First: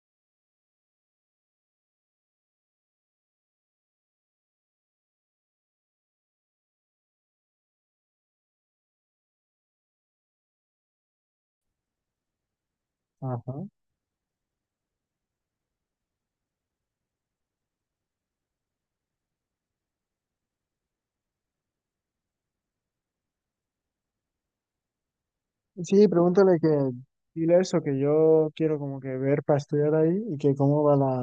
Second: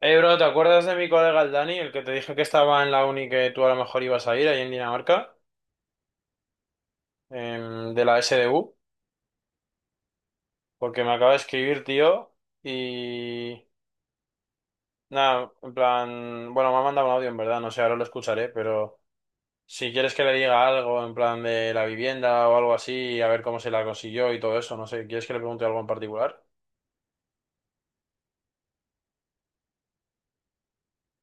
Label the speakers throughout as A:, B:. A: Hey, bro, ¿te acuerdas de mi colega el Dani, el que te dije que estaba en la uni que tú a lo mejor ibas a ir ahí en Dinamarca, de la SDU? Porque me acaba de escribir, tío, y
B: Ajá.
A: nada, en plan, bueno, me ha mandado un audio en verdad, no sé, ahora lo escucharé, pero si quieres que le diga algo en plan de la vivienda o algo así, a ver cómo se la consiguió y todo eso, no sé, ¿quieres que le pregunte algo en
B: Sí,
A: particular?
B: pregúntale que dile eso, que yo quiero como que ver para estudiar ahí y que cómo va la,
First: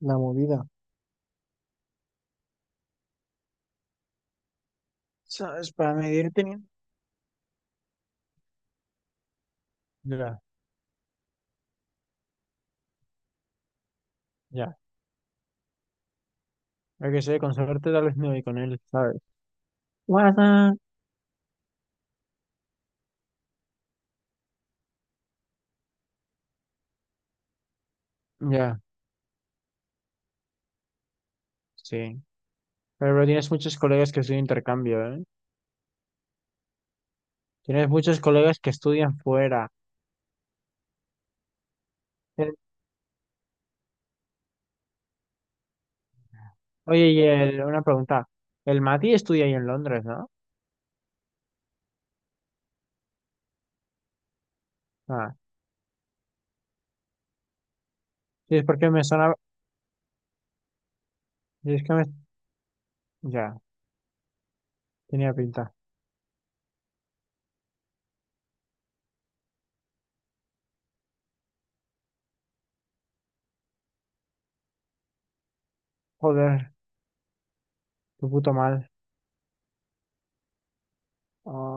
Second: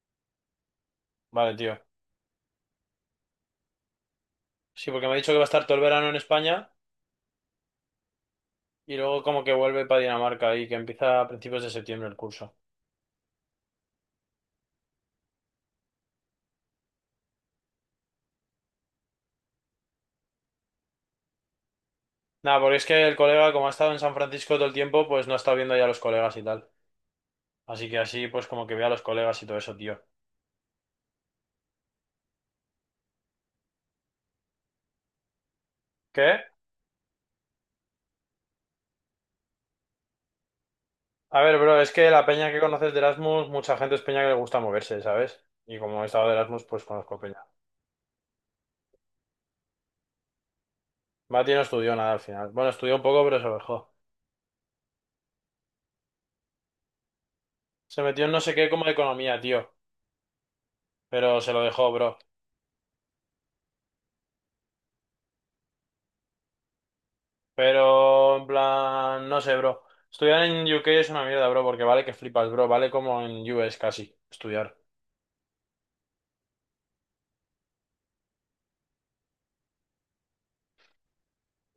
B: la movida.
A: Vale, tío. Sí, porque me ha dicho que va a estar
B: ¿Sabes?
A: todo el
B: Para
A: verano en
B: medir teniendo.
A: España y luego como que vuelve para
B: Ya,
A: Dinamarca y que empieza a principios de septiembre el curso.
B: ya. Hay que sé, con suerte tal vez me voy con él, ¿sabes? Guarda.
A: Nada, porque es que el colega, como ha estado en San Francisco todo el tiempo, pues no ha estado viendo ya a los colegas y tal. Así que así, pues como que
B: Ya,
A: ve a los colegas y todo eso, tío.
B: sí. Pero tienes muchos colegas que estudian intercambio, ¿eh?
A: ¿Qué?
B: Tienes muchos colegas que estudian fuera.
A: A ver, bro, es que la peña
B: El-
A: que conoces de Erasmus, mucha gente es peña que le gusta moverse, ¿sabes? Y como he estado de Erasmus, pues
B: Oye,
A: conozco
B: y
A: peña.
B: una pregunta. El Mati estudia ahí en Londres, ¿no?
A: Mati no estudió nada al final. Bueno, estudió un poco, pero se lo dejó.
B: Ah,
A: Se metió en no sé
B: sí, es
A: qué como
B: porque
A: de
B: me sonaba.
A: economía, tío. Pero se lo
B: Sí, es
A: dejó,
B: que me.
A: bro.
B: Ya, tenía pinta.
A: Pero, en plan, no sé, bro. Estudiar en UK es una mierda, bro, porque vale que flipas, bro. Vale como en US casi, estudiar.
B: Joder, tu puto mal.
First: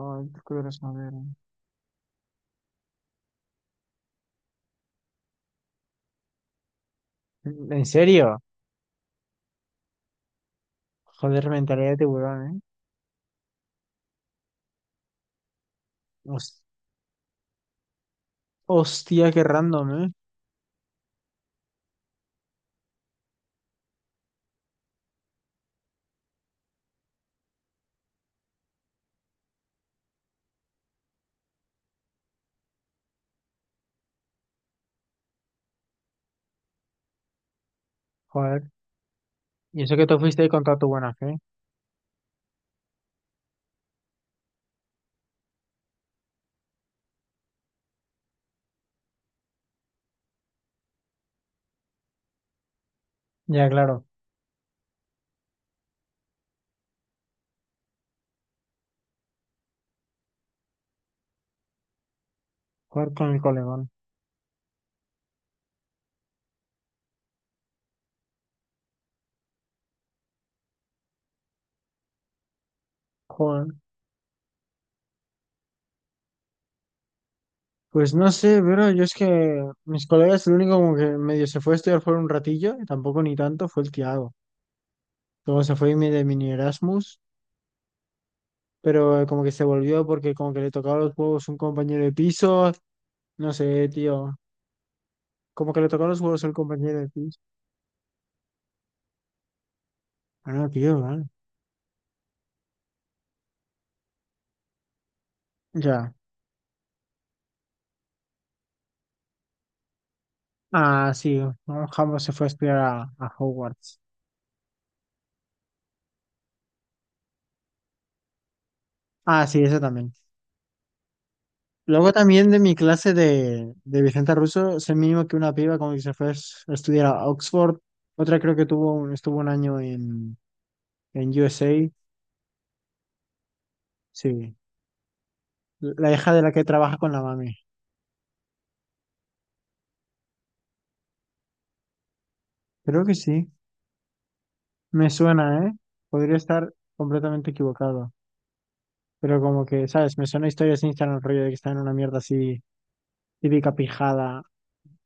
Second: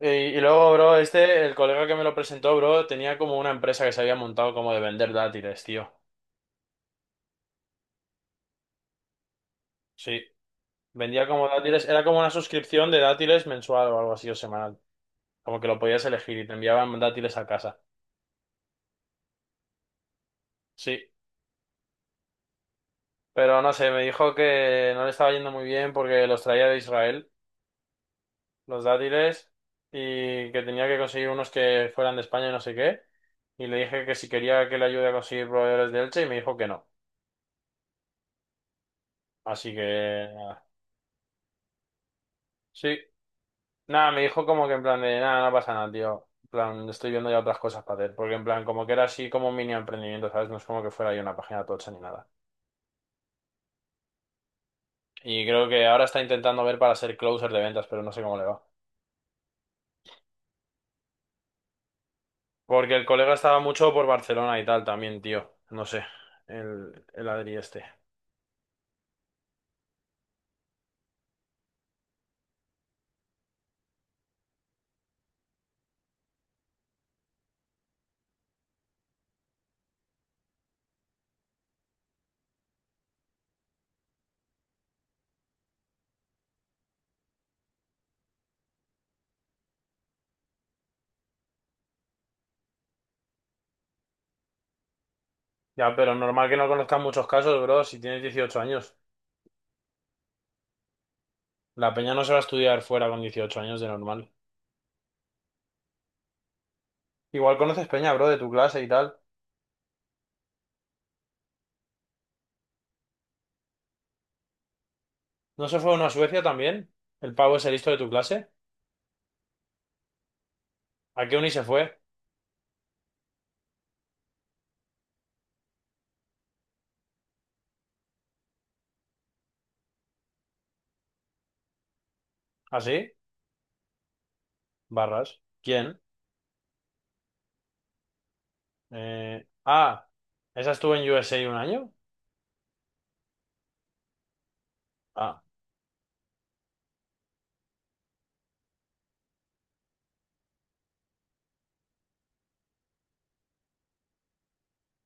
A: Y, y
B: qué
A: luego,
B: curioso, a
A: bro,
B: ver.
A: este, el colega que me lo presentó, bro, tenía como una empresa que se había montado como de vender dátiles, tío.
B: ¿En serio?
A: Sí, vendía como
B: Joder,
A: dátiles,
B: mentalidad de
A: era como una
B: tiburón,
A: suscripción de dátiles mensual o algo así o semanal. Como que lo podías
B: ¿eh?
A: elegir y te enviaban dátiles a casa.
B: Hostia, qué random, ¿eh?
A: Sí, pero no sé, me dijo que no le estaba yendo muy bien porque los traía de Israel, los dátiles, y que tenía que conseguir unos que fueran de España y no sé qué. Y le dije que si quería que le ayude a conseguir proveedores de Elche y me dijo que no.
B: Joder.
A: Así que
B: Y eso que tú fuiste ahí
A: nada.
B: con toda tu buena fe.
A: Sí. Nada, me dijo como que en plan de nada, no pasa nada, tío. En plan, estoy viendo ya otras cosas para hacer. Porque en plan, como que era así como un mini emprendimiento, ¿sabes? No es como que fuera ahí una página tocha ni nada.
B: Ya, claro.
A: Y creo que ahora está intentando ver para ser closer de ventas, pero no sé cómo le va. Porque el
B: Joder, con
A: colega
B: el
A: estaba
B: colegón.
A: mucho por Barcelona y tal también, tío. No sé. El Adri este.
B: Joder. Pues no sé, pero yo es que mis colegas, el único como que medio se fue a estudiar fuera un ratillo, y tampoco ni tanto, fue el Tiago. Luego se fue de mini Erasmus, pero como que se volvió porque como que le tocaba los huevos un compañero de piso. No sé, tío. Como que le
A: Ya,
B: tocaba
A: pero
B: los huevos
A: normal
B: al
A: que no
B: compañero
A: conozcan
B: de
A: muchos
B: piso.
A: casos, bro, si tienes 18 años.
B: Ah, no, tío, vale.
A: La peña no se va a estudiar fuera con 18 años de normal.
B: Ya.
A: Igual conoces peña, bro, de tu clase y tal.
B: Ah, sí. ¿No? Jambo se fue a estudiar a Hogwarts.
A: ¿No se fue uno a Suecia también? ¿El pavo ese listo de tu clase?
B: Ah, sí, eso también.
A: ¿A qué uni se fue?
B: Luego también de mi clase de Vicente Russo, sé mínimo que una piba como que se fue a estudiar a Oxford. Otra creo que estuvo un año en USA.
A: ¿Así?
B: Sí.
A: Barras. ¿Quién?
B: La hija de la que trabaja con la mami.
A: Ah, ¿esa estuvo en USA un año?
B: Creo que sí. Me
A: Ah,
B: suena, ¿eh? Podría estar completamente equivocado. Pero como que, ¿sabes? Me suena a historias de Instagram, rollo de que está en una mierda así, típica pijada.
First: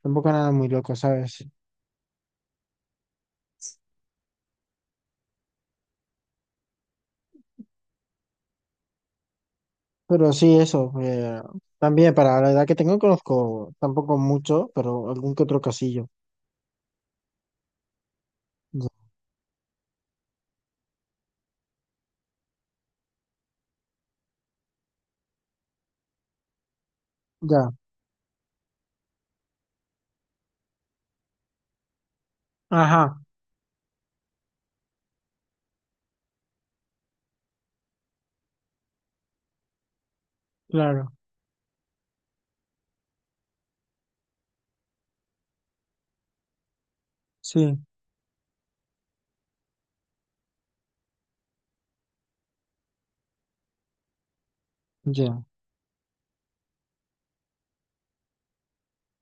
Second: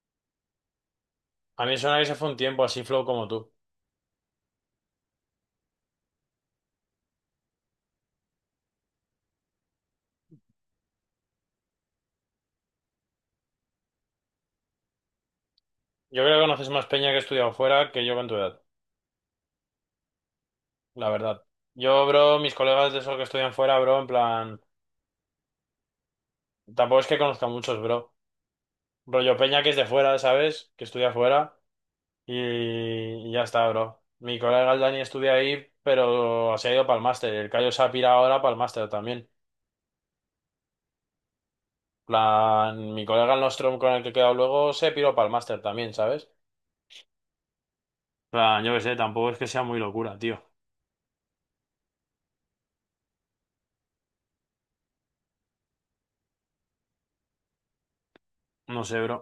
B: Tampoco nada muy loco, ¿sabes?
A: a mí me suena que se fue un tiempo así flow como tú.
B: Pero sí, eso. También para la edad que tengo no conozco tampoco mucho, pero algún que otro casillo.
A: Yo creo que conoces más peña que he estudiado fuera que yo con tu edad,
B: Ya.
A: la verdad. Yo, bro, mis colegas de esos que estudian fuera, bro, en plan, tampoco es que conozca
B: Ya.
A: muchos, bro. Rollo peña que es de fuera, ¿sabes? Que estudia fuera y,
B: Ajá,
A: y ya está, bro. Mi colega el Dani estudia ahí, pero se ha ido para el máster. El Cayo se ha pirado ahora para el máster también.
B: claro.
A: Plan, mi colega el Nostrum con el que he quedado luego se piró para el máster también, ¿sabes?
B: Sí,
A: Plan, yo qué sé, tampoco es que sea muy locura, tío.
B: ya,
A: No sé, bro.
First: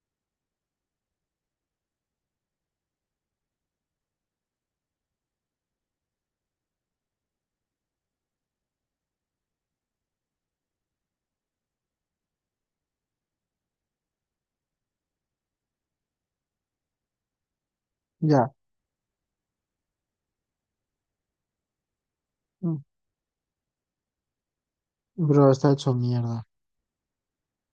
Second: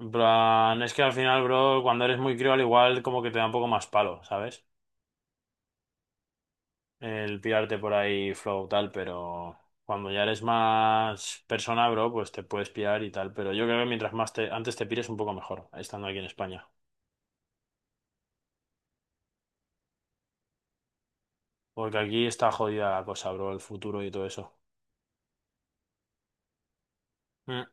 A: En plan, es que al final, bro, cuando eres muy crío, al igual como que te da un poco más palo, ¿sabes? El pirarte por ahí flow tal, pero cuando ya eres más persona, bro, pues te puedes pirar y tal. Pero yo creo que mientras más te, antes te pires, un poco mejor, estando aquí en España.
B: ya.
A: Porque aquí está
B: Mm,
A: jodida la cosa, bro, el futuro y todo eso.
B: Bro, está hecho mierda.
A: Mm,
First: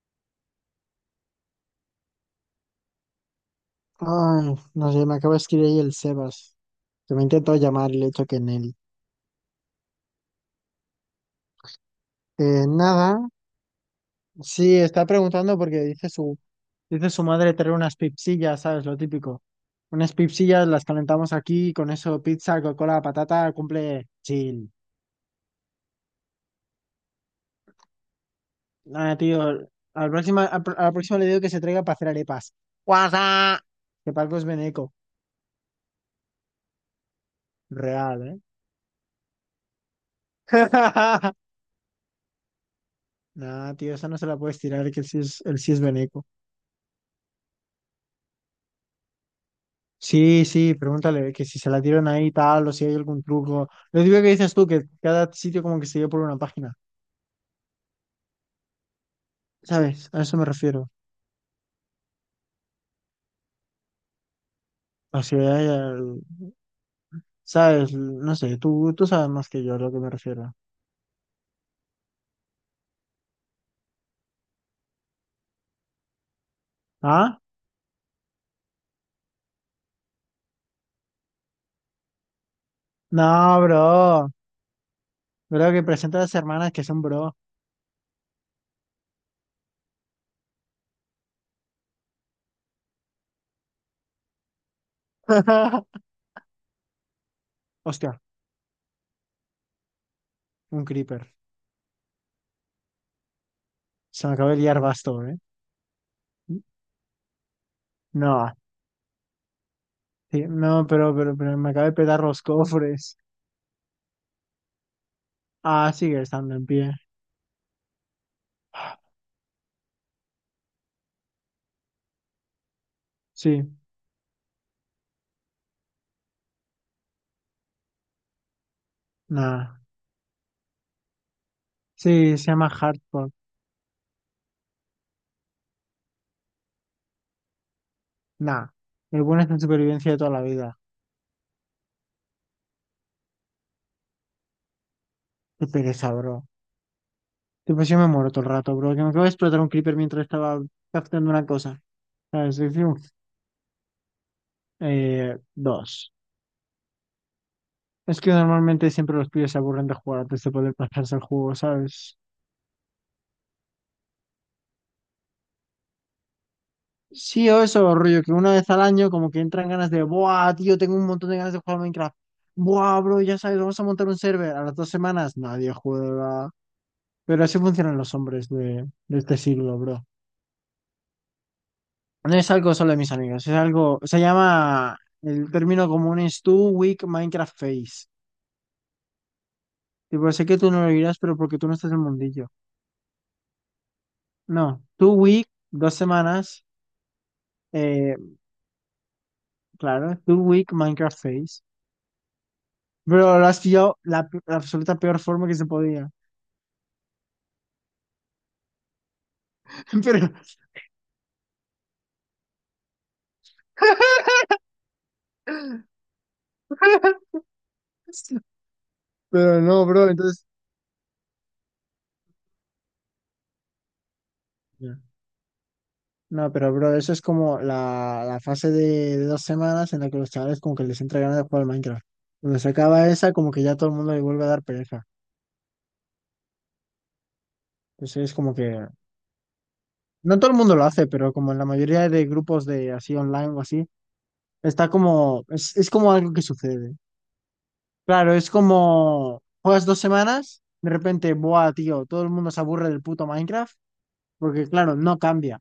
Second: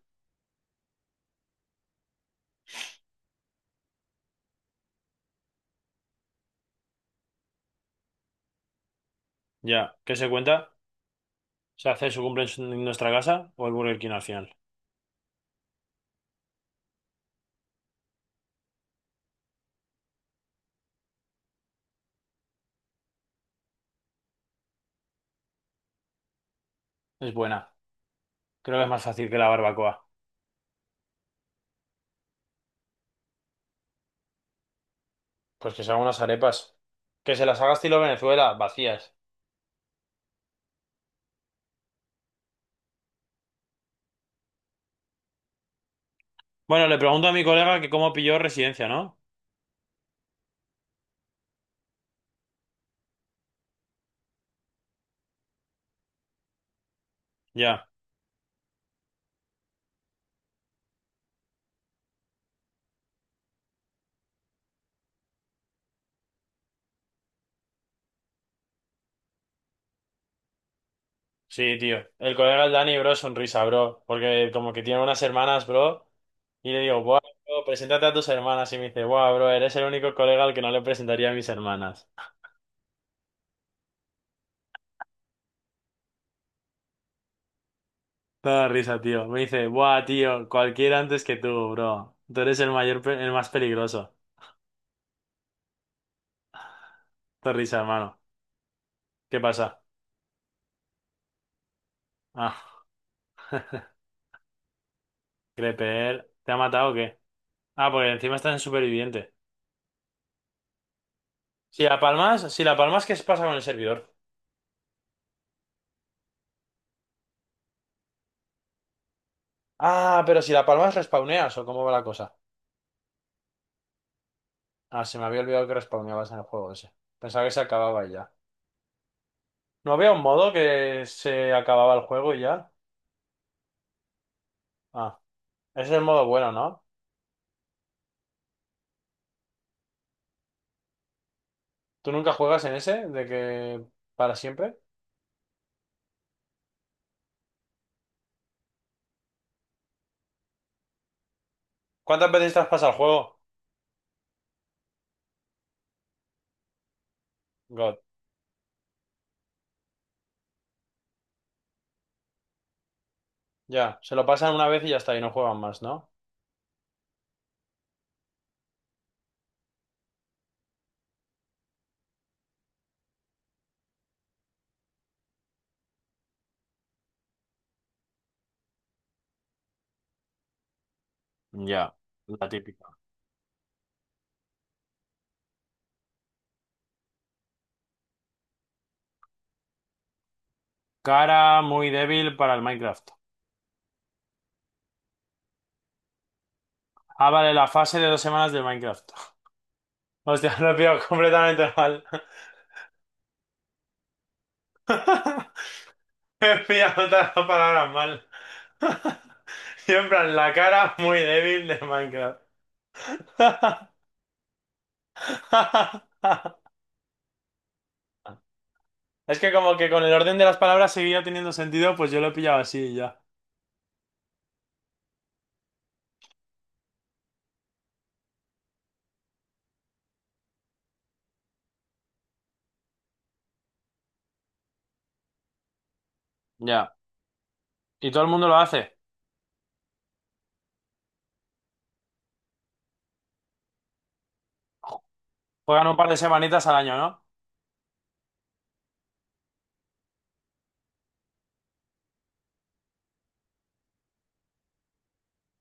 B: Ay, no sé, me acaba de escribir ahí el Sebas, que me intentó llamar y le he dicho que en él.
A: ya, ¿qué se cuenta? Se hace su cumple en nuestra
B: Nada,
A: casa o el Burger King al final.
B: sí, está preguntando porque dice su madre traer unas pipsillas, ¿sabes? Lo típico. Unas pipsillas las calentamos aquí, con eso pizza, Coca-Cola, patata, cumple chill.
A: Es buena. Creo que es más
B: Nada,
A: fácil que
B: tío,
A: la
B: a
A: barbacoa.
B: la próxima, a la próxima le digo que se traiga para hacer arepas. ¡Guasa! Que Paco es veneco.
A: Pues que se hagan unas arepas. Que se las haga estilo
B: Real, ¿eh?
A: Venezuela, vacías.
B: Nah, tío, esa no se la puedes tirar, que él sí es veneco.
A: Bueno, le pregunto a mi colega que cómo pilló residencia, ¿no?
B: Sí, sí, pregúntale que si se la tiran ahí y tal o si hay algún truco. Lo digo que dices tú, que cada sitio como que se lleva por una página.
A: Ya.
B: ¿Sabes? A eso me refiero. O sea, ¿sabes? No sé, tú sabes más que yo a lo que me refiero.
A: Sí, tío. El colega el Dani, bro, sonrisa, bro. Porque como que tiene unas hermanas, bro. Y le digo, buah,
B: ¿Ah?
A: bro, preséntate a tus hermanas. Y me dice, buah, bro, eres el único colega al que no le presentaría a mis hermanas.
B: No, bro. Bro, que presenta a las hermanas que son bro.
A: Toda risa, tío. Me dice, buah, tío, cualquiera antes que tú, bro. Tú eres el mayor, el más peligroso. Te risa, hermano.
B: Hostia.
A: ¿Qué pasa?
B: Un creeper.
A: Ah,
B: Se me acaba de liar basto, ¿eh?
A: Creper, ¿te ha matado o qué? Ah, porque encima
B: No,
A: estás en superviviente.
B: sí, no, pero me
A: Si
B: acaba de
A: la
B: petar los
A: palmas, si la palmas, ¿qué
B: cofres.
A: se pasa con el servidor?
B: Ah, sigue estando en pie.
A: Ah, pero si la palmas respawneas o cómo va la cosa.
B: Sí,
A: Ah, se me había olvidado que respawneabas en el juego ese. Pensaba que se acababa y ya.
B: nada.
A: ¿No había un modo que se acababa el juego
B: Sí,
A: y
B: se llama
A: ya?
B: Hardcore.
A: Ah, ese es el modo bueno, ¿no?
B: Nah. El bueno es en supervivencia de toda la vida.
A: ¿Tú nunca juegas en ese? ¿De que para siempre?
B: Qué pereza, bro. Tipo, yo me muero todo el rato, bro. Que me acabo de explotar un creeper mientras estaba captando una cosa.
A: ¿Cuántas veces te
B: ¿Sabes?
A: has
B: Es decir,
A: pasado el juego?
B: eh, dos.
A: God.
B: Es que normalmente siempre los pibes se aburren de jugar antes de poder pasarse el juego, ¿sabes?
A: Ya, se lo pasan una vez y ya está, y no juegan más, ¿no?
B: Sí, o eso, rollo, que una vez al año como que entran ganas de, buah, tío, tengo un montón de ganas de jugar a Minecraft. Buah, bro, ya sabes, vamos a montar un server. A las 2 semanas nadie juega. Pero así funcionan los hombres de este siglo, bro.
A: Ya,
B: No
A: la
B: es algo solo
A: típica.
B: de mis amigos, es algo, se llama, el término común es two week Minecraft face. Tipo, sé que tú no lo dirás, pero porque
A: Cara
B: tú no
A: muy
B: estás en el
A: débil
B: mundillo.
A: para el Minecraft.
B: No, two week, 2 semanas,
A: Ah, vale, la fase de
B: eh,
A: 2 semanas del Minecraft.
B: claro, two
A: Hostia,
B: week
A: lo he pillado
B: Minecraft face.
A: completamente mal.
B: Bro, lo has pillado la absoluta peor forma que se podía.
A: He pillado todas las palabras mal. Y en
B: Pero,
A: plan, la cara muy débil de Minecraft. Es que
B: pero
A: como
B: no,
A: que con
B: bro,
A: el orden de
B: entonces.
A: las palabras seguía teniendo sentido, pues yo lo he pillado así y ya.
B: Ya. No, pero bro, eso es como la fase de 2 semanas en la que los chavales como que les entra ganas de jugar al Minecraft. Cuando se acaba esa, como que ya todo el mundo le vuelve a dar pereza.
A: Ya. Y todo
B: Entonces
A: el
B: es
A: mundo
B: como
A: lo
B: que,
A: hace.
B: no todo el mundo lo hace, pero como en la mayoría de grupos de así online o así, está como, es,
A: Juegan
B: es
A: un par
B: como
A: de
B: algo que
A: semanitas al
B: sucede.
A: año, ¿no?
B: Claro, es como, juegas 2 semanas, de repente, buah, tío, todo el mundo se aburre del puto Minecraft, porque claro, no cambia.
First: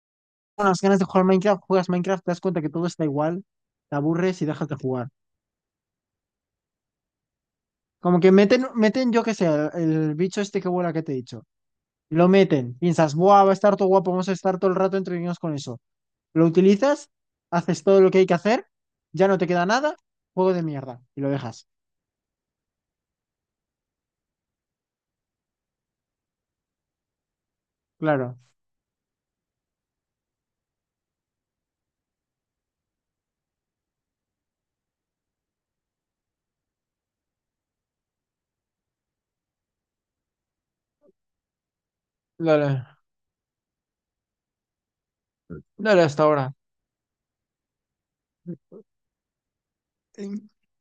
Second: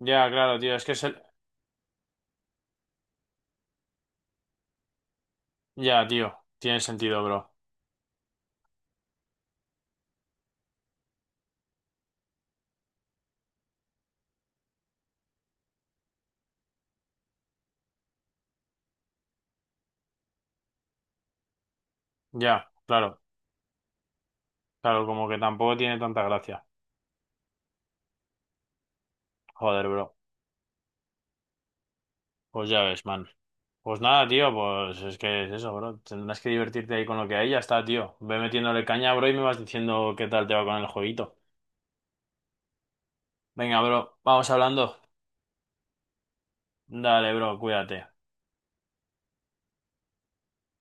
A: Ya, claro, tío.
B: Unas
A: Es que
B: ganas
A: es
B: de
A: el...
B: jugar Minecraft, juegas Minecraft, te das cuenta que todo está igual, te aburres y dejas de jugar.
A: Ya, tío. Tiene sentido, bro.
B: Como que meten, yo qué sé, el bicho este que vuela que te he dicho. Lo meten, piensas, buah, va a estar todo guapo, vamos a estar todo el rato entretenidos con eso. Lo utilizas, haces todo lo que hay que hacer, ya no te queda nada, juego de mierda, y lo dejas.
A: Ya, claro. Claro, como que tampoco tiene tanta gracia.
B: Claro.
A: Joder, bro. Pues ya ves, man. Pues nada, tío, pues es que es eso, bro. Tendrás que divertirte ahí con lo que hay, ya está, tío. Ve metiéndole caña, bro, y me vas diciendo qué tal te va con el jueguito.
B: Dale,
A: Venga, bro, vamos hablando.
B: dale hasta ahora.
A: Dale, bro, cuídate.